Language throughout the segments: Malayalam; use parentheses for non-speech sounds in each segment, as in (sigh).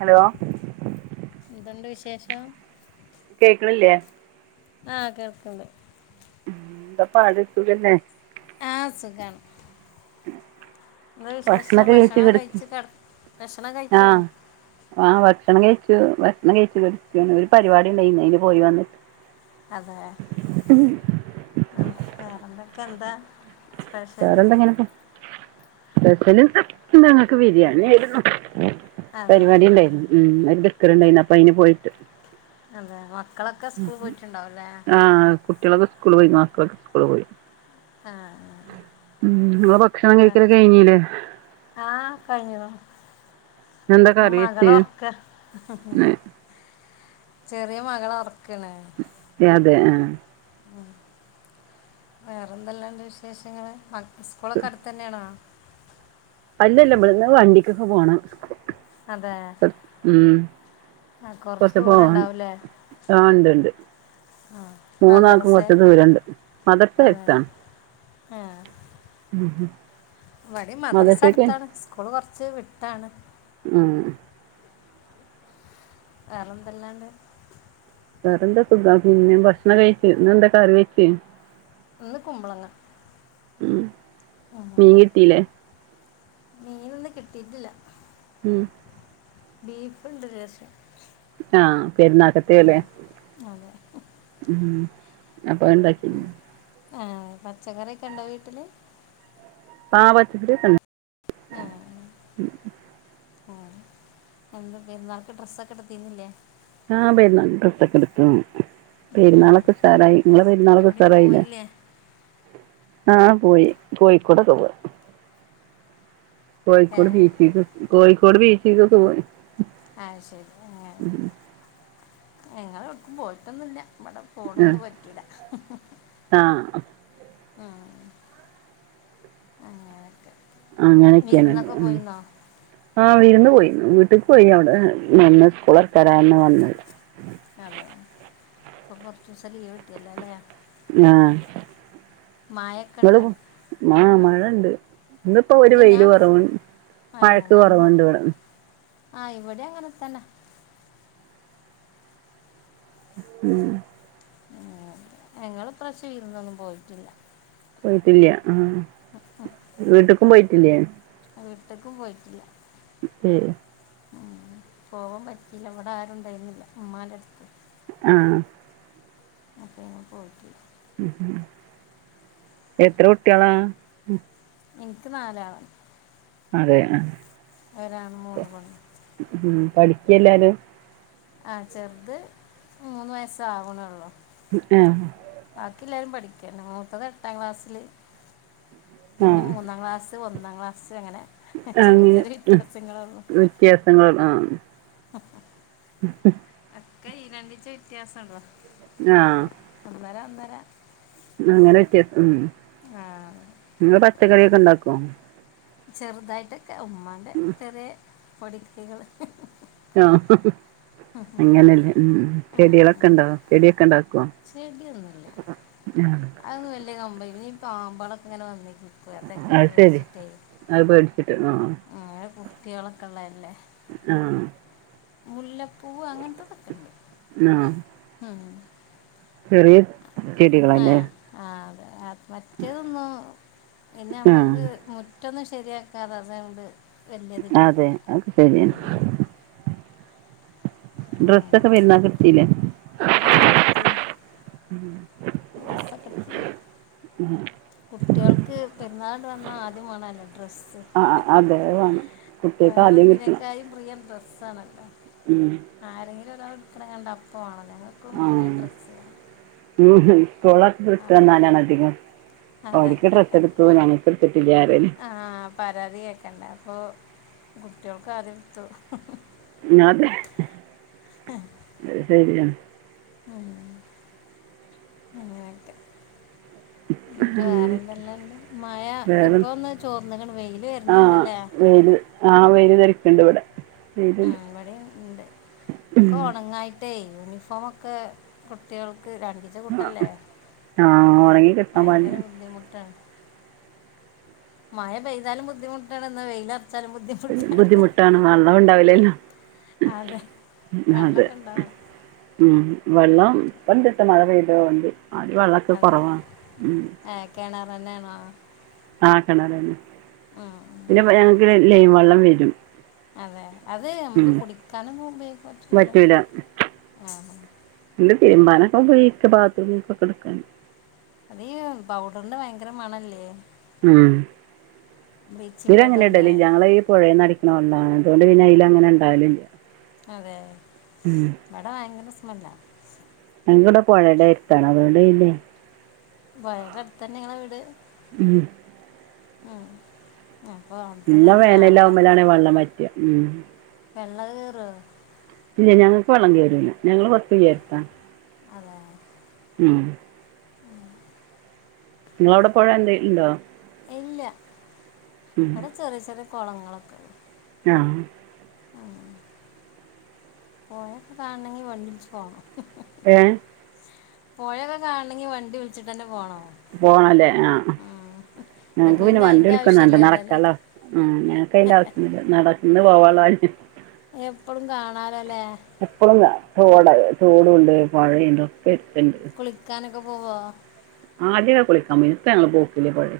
ഹലോ എന്തോണ്ട് വിശേഷം കേക്കണില്ലേ ആഹ് കേൾക്കണ്ട് എന്താ പാട് സുഖന്നേ ആഹ് സുഖാണ് എന്താ വിശേഷം ഭക്ഷണൊക്കെ കഴിച്ച് ഭക്ഷണം കിടക്ക് കഴിച്ചു കട ഭഷണം കഴിച്ചോ ആഹ് ആഹ് ഭക്ഷണം കഴിച്ചു ഭക്ഷണം കഴിച്ചു കടക്കാണ് ഒരു പരിപാടി ഉണ്ടായിന്ന് അയിന് പോയി വന്നിട്ട് അതാ ഉം വേറെ എന്തൊക്ക എന്താ സ്പെഷ്യല് വേറെ എന്തെങ്കിലും ഉം ഒക്കെ സ്പെഷ്യൽ ഞങ്ങൾക്ക് ബിരിയാണി ആയിരുന്നു അതെ പരിപാടി ഉണ്ടായിരുന്നു ഉം ഒരു ദിക്കർണ്ടായിരുന്നു അപ്പൊ അതിന് പോയിട്ട് അതെ മക്കള് ഒക്കെ സ്കൂൾ പോയിട്ട ഇണ്ടാവല്ലേ കുട്ടികള് ഒക്കെ സ്കൂൾ പോയി മക്കള് ഒക്കെ സ്കൂൾ പോയി ആഹ് ഉം ഇങ്ങൾ ഭക്ഷണം കഴിക്കല് ഒക്കെ കഴിഞ്ഞി ല്ലേ ആഹ് കഴിഞ്ഞു എന്താ ഞാൻ കറി വെച്ച് മകളെ ഒറക്ക ഇന്ന് ചെറിയ മകളെ ഒറക്കണ് അതെ ആഹ് ഉം വേറെ എന്തെല്ലാം ഒണ്ട് വിശേഷങ്ങള് മ ക്ക സ്കൂള് ഒക്കെ അടുത്ത് തന്നെ ആണോ അല്ലല്ല ഇവിടുന്ന് ഒക്കെ വണ്ടിക്ക് ഒക്കെ പോണം അതെ ഉം ആ കുറച്ച് കൊറച്ച് ദൂരം പോവാണ്ട് ഉണ്ടാവില്ലേ ആഹ് ഇണ്ട് ഇണ്ട് ആ മൂന്നാൾക്കും മദ്രസ കൊറച്ച് ദൂരം ഇണ്ട് മദർസ എടുത്താ ആഹ് ഉം ഉം ഇവിടെ മദ്രസ അടുത്താണ് സ്കൂള് കൊറച്ച് വിട്ടാണ് ആഹ് വേറെ എന്തല്ലാം ണ്ട് വേറെന്താ സുഖ പിന്നെ ഭക്ഷണം കഴിച്ചു പിന്നെ എന്താ കറി വെച്ച്. ഇന്ന് കുമ്പളങ്ങ. ഉം ഉം മീൻ കിട്ടീല്ലേ മീനൊന്നും കിട്ടിട്ടില്ല. ഉം ബീഫുണ്ട് ലേശം. ആ പെരുന്നാക്കത്തേല്ലേ. അതെ ഉം അപ്പൊ അതുണ്ടാക്കി. ആ പച്ചക്കറിയൊക്കെ ഉണ്ടോ വീട്ടില്? ആ പച്ചക്കറി ഒക്കെണ്ട്. ആ ആ അ എന്ത പെരുന്നാൾക്ക് ഡ്രസ്സ് ഒക്കെ എടുത്തീന്നില്ലേ. ആ പെരുന്നാക്ക് ഡ്രസ്സോക്കെടുക്കും. ഉം. പെരുന്നാളൊക്കെ ഉഷാറായി ഇങ്ങളെ പെരുന്നാളൊക്കെ എവിടെയും ഉഷാറായില്ലേ. പോയില്ലേ ആ പോയി കോയിക്കോടെക്കെ പോയി. ഏ കോഴിക്കോട് ബീച്ചിക്കൊക്കെ കോഴിക്കോട് ബീച്ചിക്കൊക്കെ പോയി. ആ ശരി ഏ ഞങ്ങൾ എവ്ടുക്കും പോയിട്ടൊന്നുല്ല. നമ്മടെ പോണൊന്നും പറ്റൂല. ആ ആ അങ്ങനൊക്കെ. അങ്ങനൊക്കെയാണ് ഉം. ആ വിരുന്ന് പോയി, വീട്ടിക്ക് പോയി അവിടെ നിന്ന് സ്കൂൾ തൊറക്കാരമെ വന്ന്. അതെ ഇപ്പ കൊർച്ചുസം ലീവ് കിട്ടിയല്ല അല്ലേ. ആ മയക്ക് ങ്ങളും ആ മഴണ്ട് ഇന്നിപ്പോ ഒരു ഇല്ല വെയില് ഞാൻ കൊറവും അതെ മഴക്ക് അന്ന് കൊറവൊണ്ട് ഇവിടെ. ആ ഇവിടെ അങ്ങനെ തന്നെ. ഉം ഉം ഞങ്ങള് ഇപ്രാവിശ്യം വീരുന്നൊന്നും പോയിട്ടില്ല. പോയിട്ടില്ല്യ ആ വീട്ടുക്കും പോയിട്ടില്ലേ. വീട്ടുക്കും പോയിട്ടില്ല. (inaudible) ഉം പോവാൻ പറ്റിയില്ല ഇവിട ആരുണ്ടായിരുന്നില്ല ഉമ്മാൻ്റെ അടുത്ത്. ആ അപ്പൊന്ന് പോയിട്ട് ഉം എത്ര കുട്ട്യാള? എനിക്ക് നാലാള്. അതെ ആ ഒരാണും മൂന്ന് പെണ്ണും. ഉം പഠിക്ക എല്ലാരും. ആ ചെറുത് മൂന്ന് വയസ്സ് ആവണൊള്ളൂ. പിന്നെ ബാക്കി എല്ലാരും പഠിക്കാണ് മൂത്തത് എട്ടാം ക്ലാസ്സില് പിന്നെ ആഹ് മൂന്നാം ക്ലാസ്സ്. ത് ഒന്നാം ക്ലാസ്സ് അങ്ങനെ. ചെറിയ ചെറിയ അങ്ങനെ വ്യത്യാസങ്ങളുള്ളൂ വ്യത്യാസങ്ങൾ ആ ഉ (inaudible) ഒക്കെ ഈരണ്ടിച്ച വ്യത്യാസം ഉളേളാ. ആ ഒന്നര, ഒന്നര അങ്ങനെ വ്യത്യാസം ഉം. ആഹ്. ഇങ്ങള് പച്ചക്കറിയൊക്കെ ഇ ണ്ടാക്കോ? ചെറ്തായിട്ടൊക്കെ ഉമ്മാൻ്റെ ചെറിയ പൊടികൈകള്. ആ അങ്ങനല്ലെ ഉം ചെട്യളൊക്കെ ണ്ടോ ചെടിഒക്കെ ഇണ്ടാക്കോ? ചെടി ഒന്നുല്ല. ഉം (unintelligible) അത് വല്യ കമ്പല്ല ഈ പാമ്പളൊക്കെ ഇങ്ങനെ വന്നേക്കി. പ്പതൊക്കെ അത് ശരി പേട്ച്ചിട്ടേ അത് പേടിച്ചിട്ട് ആഹ് ആ കുട്ട്യാ ളൊക്കെ ഇള്ളല്ലേ? ആഹ്. മുല്ലപ്പൂവ് അങ്ങൻത്തതൊക്കെണ്ട് ആഹ് ഉം. ചെറിയ ആ ചെടികളാല്ലെ. ആ അതെ മറ്റേതൊന്നും പിന്നെ അ ആഹ് മ്മക്ക് മു റ്റൊന്നും ശെരിയാക്കാതെ അത്ണ്ട്. അതെ അത് ശെരിന്നെ. അങ്ങനെ ഡ്രസ്സൊക്കെ പെര്ന്നാക്ക് ഇട്തീലെ? ആ ഡ്രസ്സൊക്കെട്ത്തീനി. ഉം. കുട്ട്യാൾക്ക് പെര്ന്നാള്ട് വന്ന ആദ്യമാണല്ലേ ഡ്രസ്സ്. ആഹ് ആഹ് അതെ അത് വേണം കുട്ടികൾക്ക് വേറെ ആദ്യം കിട്ടണം എന്തിനേക്കായിം പ്രിയം ഡ്രെസ്സാണല്ലോ. ഉം. ആരെങ്കിലും ഒരാൾ ഇട്ക്ക്ണ കണ്ടാ അപ്പം വാണം ഞങ്ങൾ ക്കും ആഹ് മാണേഡ്രസ്സ്റിം. ഉം ഉം കൊള വ്ട്ട് വന്നാലാണേ അധികും അതെ ഓൽ ക്ക് ഡ്രസ് എട്ത്തു ഞങ്ങൾക്ക് എട് ത്തിട്ടില്ലറ്യല്. ആ പരാതി കേക്കണ്ട അപ്പൊ കുട്ട്യാ ൾക്ക് ആദ്യ എട്ത്തു. അതെ. ആ. അത് സെര്യാ. ഉം അങ്ങനൊക്കെ. ന്ന്ട്ട് വേറെന്തെല്ലാം ഇണ്ട് മയ ഇപ്പ വേറെ ഒന്ന് ചോർന്ന്ക്ക്ണ് വെയ്ല് വെ ര്ന്ന്ണ്ടല്ലേ? പെയ്ത്. ആ വെയ്ലറിക്ക്ട്വ്ടെ. ആ ഇവടിംണ്ട്. ഒക്കെ ഒണങ്ങായ്ട്ടേ യൂണിഫോമൊക്കെ കുട്ടികൾക്ക് രണ്ടി ആ ആ ഒണങ്ങി ഭയങ്കര ബുദ്ധിമുട്ടാണ്. മഴ പെയ്താലും ബുദ്ധിമുട്ടാണ്ന്ന വെയ്ലർച്ചാലും ബു ബുദ്ധിമുട്ടാണ് വള്ളം ഇ ണ്ടാവില്ലല്ലോ? അതെ വെള്ളൊക്കെ ഇണ്ടോ? ഉം വെള്ളം ഇപ്പട് ട്ടോ മഴ പെയ്ത തുകൊണ്ട് ആര് വെള്ളക്കെ കുറവാണ് ഉം. കെണറെന്നെണാ? ആ കെണറെന്നെ. ആഹ്. പിന്നെ പ്പം ഞങ്ങക്ക് ലൈൻ വള്ളം വരും. അതെ അത് ഉം അമ്മക്ക് കുടിക്കാനും ഉപയോഗിക്ക പറ്റ്ലല്ലോ ആ. ഇട് തിര്മ്പാനൊക്കെഉപയോഗിക്കാ ബാത്രൂമ്കൊക്കെട്ക്കാന്. അതീ പൗഡറിന്റെ ഭയങ്കര മണല്ലേ? ഉം ഇതീലങ്ങനെ പൗഡറിൻ്റെ ഇണ്ടലില്ലാ ഞങ്ങളീ ഈ പുഴേന്ന് അടി ക്ക്ന്ന വള്ളാണ് അതോണ്ട് പിന്നെ അയ്ലങ്ങനെ ഇണ്ടാല്ല്ല്യ. അതെ ഇപടെ ഭയങ്കര സ്മെല്ലാ. ഞങ്ങിവിടെ പുഴടെ എര്ത്താണ് അതുകൊണ്ട് ഇല്ലേ. വയറട്ത്തന്നെ ങ്ങളെ വീട്. ഉം. ആഹ്. അപ്പൊ നല്ല അവ്ട്ത്തന്നെ ന്ന് കാണാ വേനലാവുമ്പലാണ് വെള്ളം വറ്റുക ഉം വെള്ള കേറോ. ഇല്ല ഞങ്ങക്ക് വള്ളം കേറൂല ഞങ്ങള് കൊർച്ചുയരത്ത. അതെ. ഉം. ങ്ങളവ്ടെ പൊഴെന്തേലു ണ്ടോ. ഇല്ല അടെ ചെറിയ ചെറിയ കൊളങ്ങളൊക്കെള്ളു. ഞ്ഞാഹ്. പോയൊക്കെ കാൺണെങ്കി വണ്ട്യുൾച്ച് പോണം. ഏഹ്. പൊഴക്കെ കാൺണങ്കി വണ്ടി വിൾച്ചിട്ടെന്നെ പോണോ. പോണ ലേ ആഹ്. നിനക്ക് ഞങ്ങക്ക് പിന്നെ വണ്ടി അതിൻ്റെ വിളിക്കൊന്നാണ്ട ആവശ്യമില്ലല്ലോ അല്ലേ നടക്കള്ള ആ ഞങ്ങക്കയ്ന്റെ ആവ്സ്യൊന്നുല്ല നട ന്ന് പോവാള്ളൊൽ. എപ്പളും കാണാലൊ ലേ. എപ്പളും കാണ തോടയ തോടുണ്ട് പൊഴിണ്ട് ഒക്കെര്ത്ത്ണ്ട്. കുളിക്കാനൊക്കെ പോവോ. ആദ്യൊക്കെ കുളിക്കാ പോയിനി പ്പ ഞ്ഞങ്ങള് പോക്കില്ല പൊഴെല്.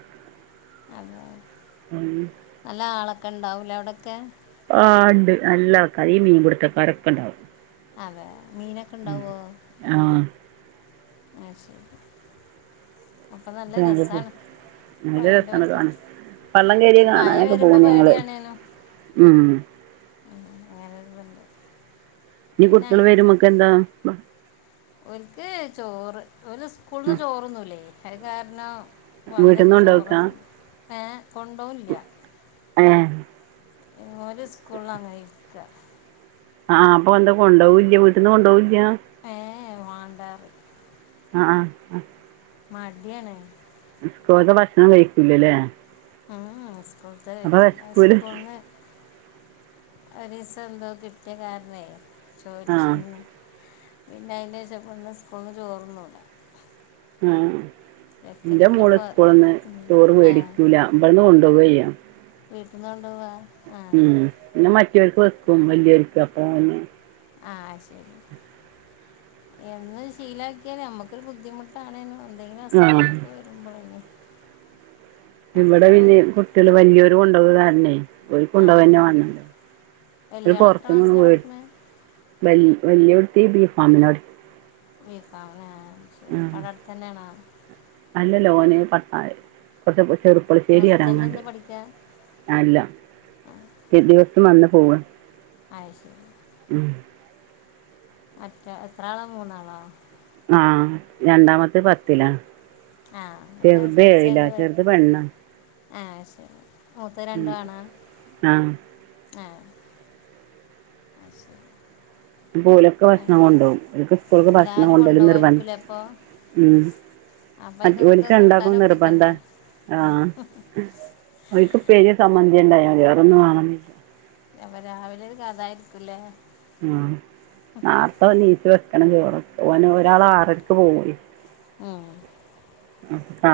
അതെ. (inaudible) നല്ലാളക്കണ്ടാവു ലെ അവ്ടൊക്കെ. ആഹ് ണ്ട് നല്ല ആൾക്കാര് ഈ മീൻ പുട്ത്തക്കാരൊക്ക ണ്ടാവും. അതെ മീനൊ ആഹ്. ആ ശരി അപ്പ നല്ല ഞങ്ങള് പോവും രസ്സാണ്. നല്ല രസ്സാണ് കാണ വള്ളം കേര്യ പക്ഷെ മഴ കാണാനൊക്കെ പോകു വരുമ്പോൾ ഞങ്ങള് ഉം. (unintelligible) വന്ന്. ഞ്ഞ് കുട്ട്യള് വരുംമക്കെന്താ. ഓൽക്ക് ചോറ് ഓല് സ്കൂൾന്ന് ചോറ്ന്നൂലേ അഹ് കാര്ണം. വീട്ടിന്ന് വന്നേക്ക് ചോറ കൊണ്ടോക്കാ തിന്ന ഏഹ് കൊണ്ടോല്ല. ഏഹ്. ഓല് സ്കൂൾലങ്ങനെ ഇര്ക്ക. ആഹ് പ്പൊ എന്ത കൊണ്ടവൂല്ല്യ വീട്ട്ന്ന് കൊണ്ടവൂല്ല. ഏഹ് എ വാണ്ടാറി. അ ആഹ് അ. മട്യാണ്. സ്കൂൾത്തെ ഭക്ഷണം കഴിക്കുല്ല ലേ. ആഹ് അ സ്കൂൾത്തെ കഴിക്കു അ വെശക്കൂല സ്കൂൾന്ന്. ഒരീസെന്തോ കിട്ട്യ കാര്ണേ ആഹ് ചോറ്റ്ന്ന്. പിന്നയ്ൻ്റേഷപ്പന്ന് സ്കൂൾന്ന് ചോറ്ന്നൂല. ആഹ് ചെക്കന് ന്റെ പിന്നെ മോള് പോ സ്കൂള്ന്ന് ഇല്ല. ചോറ് ഏ വേടിക്ക്യൂല ബട്ന്ന് കൊണ്ടൊവൊയ്യ. വീട്ട്ന്നൊണ്ടോവ. ഉം ന്നെ മറ്റോൽക്ക് വെക്കും വല്യോര്ക്ക് അപ്പ ന്നെ. ആഹ് ശരി എന്ന് ശീലാക്ക്യാല് നമ്മക്കൊരു ബുദ്ധിമു ട്ടാണേനു എന്തെങ്കിലു ആഹ് അസുഖങ്ങളൊക്കെ വരുമ്പളെ. ഇവടെ പിന്നെ കുട്ട്യള് വല്ല്യൊരു കൊണ്ടോക കാര്ണേ. ഓൽക്ക്‌ ആ കൊണ്ടോവന്നെ ആ. വണന്ന് ഓ ല് വലിയ ആൾ എത്ര പൊറത്തന്നൊന്നും ക്ലാസ്സിലാണ് വേട് പഠിക്കുന്നത് വൽ വല്യേ കുട്ടി ടബീ ഫാമിനാ പടി ബി ഫാമിനാ.. ആഹ് അല്ലലോന് (unintelligible) പുളശ്ശേരി ഹോസ്റ്റലിൽ റങ്ങണ്ട് നിന്ന് പഠിക്കുക അല്ല ആ ദി ദിവസം വന്ന് പോവ അയ് ശരി ഉം മറ്റെ എത്ര ആളാ മൂന്നാളോ ആഹ് രണ്ടാമത്തെ പത്തിലാ ആ അപ്പോൾ ചെറുത് ഏഴിലാ ചെറുത് പെണ്ണാ ആഹ് അയ് ശരി മൂത്ത രണ്ടു ഉം ആണ ആഹ് ആഹ് ശരി മ്പൊ ഓലൊക്കെ ആ ഭക്ഷണം കൊണ്ടകും ഓല്ക്ക് സ്കൂള് ക്ക്‌ ഭക്ഷണം എല്ലാവരും കൊണ്ടല് നിർവൻ കൊണ്ടുപോകാമായിരിക്കില്ലേ അപ്പോൾ ഉം അപ്പം അതിക്കൊക്കെ മറ്റുഓല്ക്ക്‌ കൂട്ടാൻ രണ്ടാക്കും നിർബന്ധ ഒപ്പിക്കണ്ടേ ആ ആഹ് ഓല്ക്ക് പെര്യോ സമ്മന്തിയൊ ഉണ്ടായമതി. വേറൊന്നും വേണന്നില്ല രവ രാവിലെ ഒരു കഥായിരിക്കൂല്ലേ ഹാ നാർത്ത നീച്ച് വെക്കണം ചോറ് ഓന ഒരാൾ ആറര ക്ക് പോകെയ് യി മ്മ്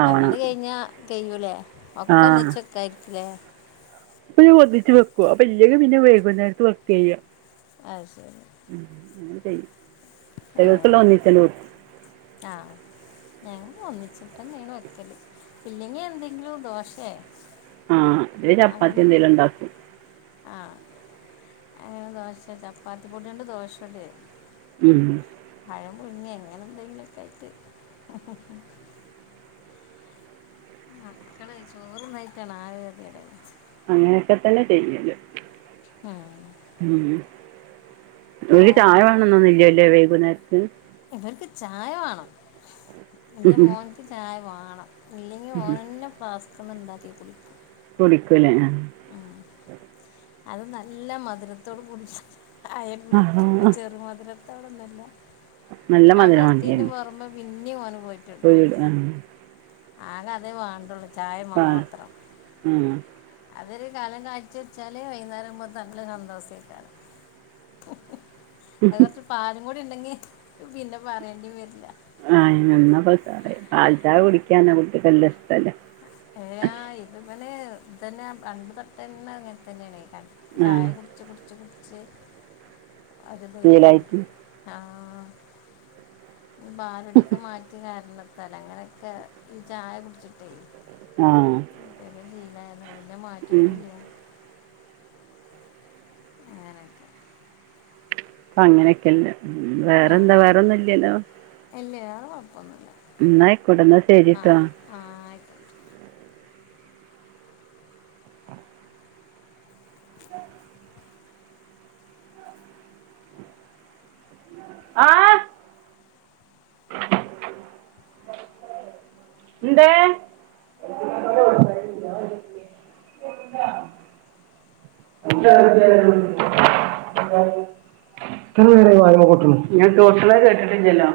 ആവണം അതണ് കയിഞ്ഞാ കയ്യൂലെ ഒക്ക ഒന്നിച്ച് (unintelligible) പ്പ ഞാൻ ഒന്നിച്ച് വെക്കും അപ്പൊ ഇല്ലെങ്കി പിന്നെ വൈകുന്നേരത്ത് വെക്കാ യ്യാ ആയ് ശരി ഉം അങ്ങനെ ചെയും ച്ചക്കക്ക് ള്ള ഒന്നിച്ചങ് വെക്കു ആഹ് ഞാൻ ഒന്നിച്ചിട്ടെന്നേണ് വെക്കല് ഇ ല്ലെങ്കി എന്തെങ്കിലും ദോശേ ആഹ് അല്ലെങ്കി ചപ്പാത്തി എന്തേലു ണ്ടാക്കും ആഹ് അങ്ങനെ ദോശ ചപ്പാത്തി പൊടിയൊണ്ട് ദോശചുടെ ഉം പഴം പുഴുങ്ങേ എങ്ങനെ എന്തെങ്കിലുംക്കെ ആയിട്ട് മക്കള ചോറു ന്നായിറ്റാണ് ആകെ കേതീ ടായത് അങ്ങനൊക്കെ തന്നെ ചെയ്യല് ആഹ് ഉഉം ഓല് ചായ വേറെന്താ വേണന്നൊന്നില്ലലെ വൈകുന്നേരത്ത് ഇവർക്ക് ചായ വേണം. ഇ ന്റെ മോൻക്ക് ചായ വാണം ഇല്ലെങ്കിഓനന്നെ ഫ്ലാസ്ക്ന്ന് ണ്ടാക്കി കുടിക്ക് കുടിക്കൂലെ ആ അത് നല്ല മധുരത്തോട് കൂടി ചായ ആഹ് കുടിക്ക ചെറു മധുര (unintelligible) നല്ല മധുരം നമ്മളട്ത്തീന്റെ പൊറമേ പിന്നീ ഓന് പോയിട്ട് പോയിടും ആഹ് ആകെ അത് വാണ്ടുള്ളു ചായ ആഹ് മാത്രം ഉം. അതൊരു കലം കാച്ചി ച്ചാല് വൈകുന്നേരംപോ നല്ല സന്തോഷേ ക്കാരം ഹ്ഹ് അത് കുറച്ച് പാലും കൂടി ഉണ്ടെങ്കി പിന്നെ പറയേണ്ടി വരില്ല ആഹ് അന്നപ്പോ സപാൽചായ കുടിക്കാൻ നമുക്കൊക്കെനല്ല ഷ്ടല്ലേ ഏആ ഇത് പെല് ഇതന്നെ പണ്ട് തൊട്ടന്നെങ്ങനെ തന്നെയണക്ക ആ ചായ കുടിച്ച് കുടിച്ച് കുടിച്ച് അതു തയ്ക്കണ് ശീലായിട്ട് ആഹ് ഭാലടൊക്കെ മാറ്റ് റ്റ കാരണത്തൽ അങ്ങനെയൊക്കെ ഈ ചായ കുടിച്ചിട്ടേ ആഹ് പെരെ ശീലായ താണ് പിന്നെ അത് മാറ്റീ ട്ടുല്ല അങ്ങനൊക്കെ പ്പ ങ്ങനൊക്കെല്ലെ ഉം വേറെന്താ വേറൊന്നുല്ലല്ലോ എല്ല വേറെ കുഴപ്പമൊന്നുല്ല ഉം ന്നാ ആയിക്കോട്ടെ ന്നാശരി ട്ടോ ആഹ് ആഹ് എന്തേ (unintelligible) ഞാൻ ടോട്ടിലെ കേട്ടിട്ട്ല്ലല്ലോ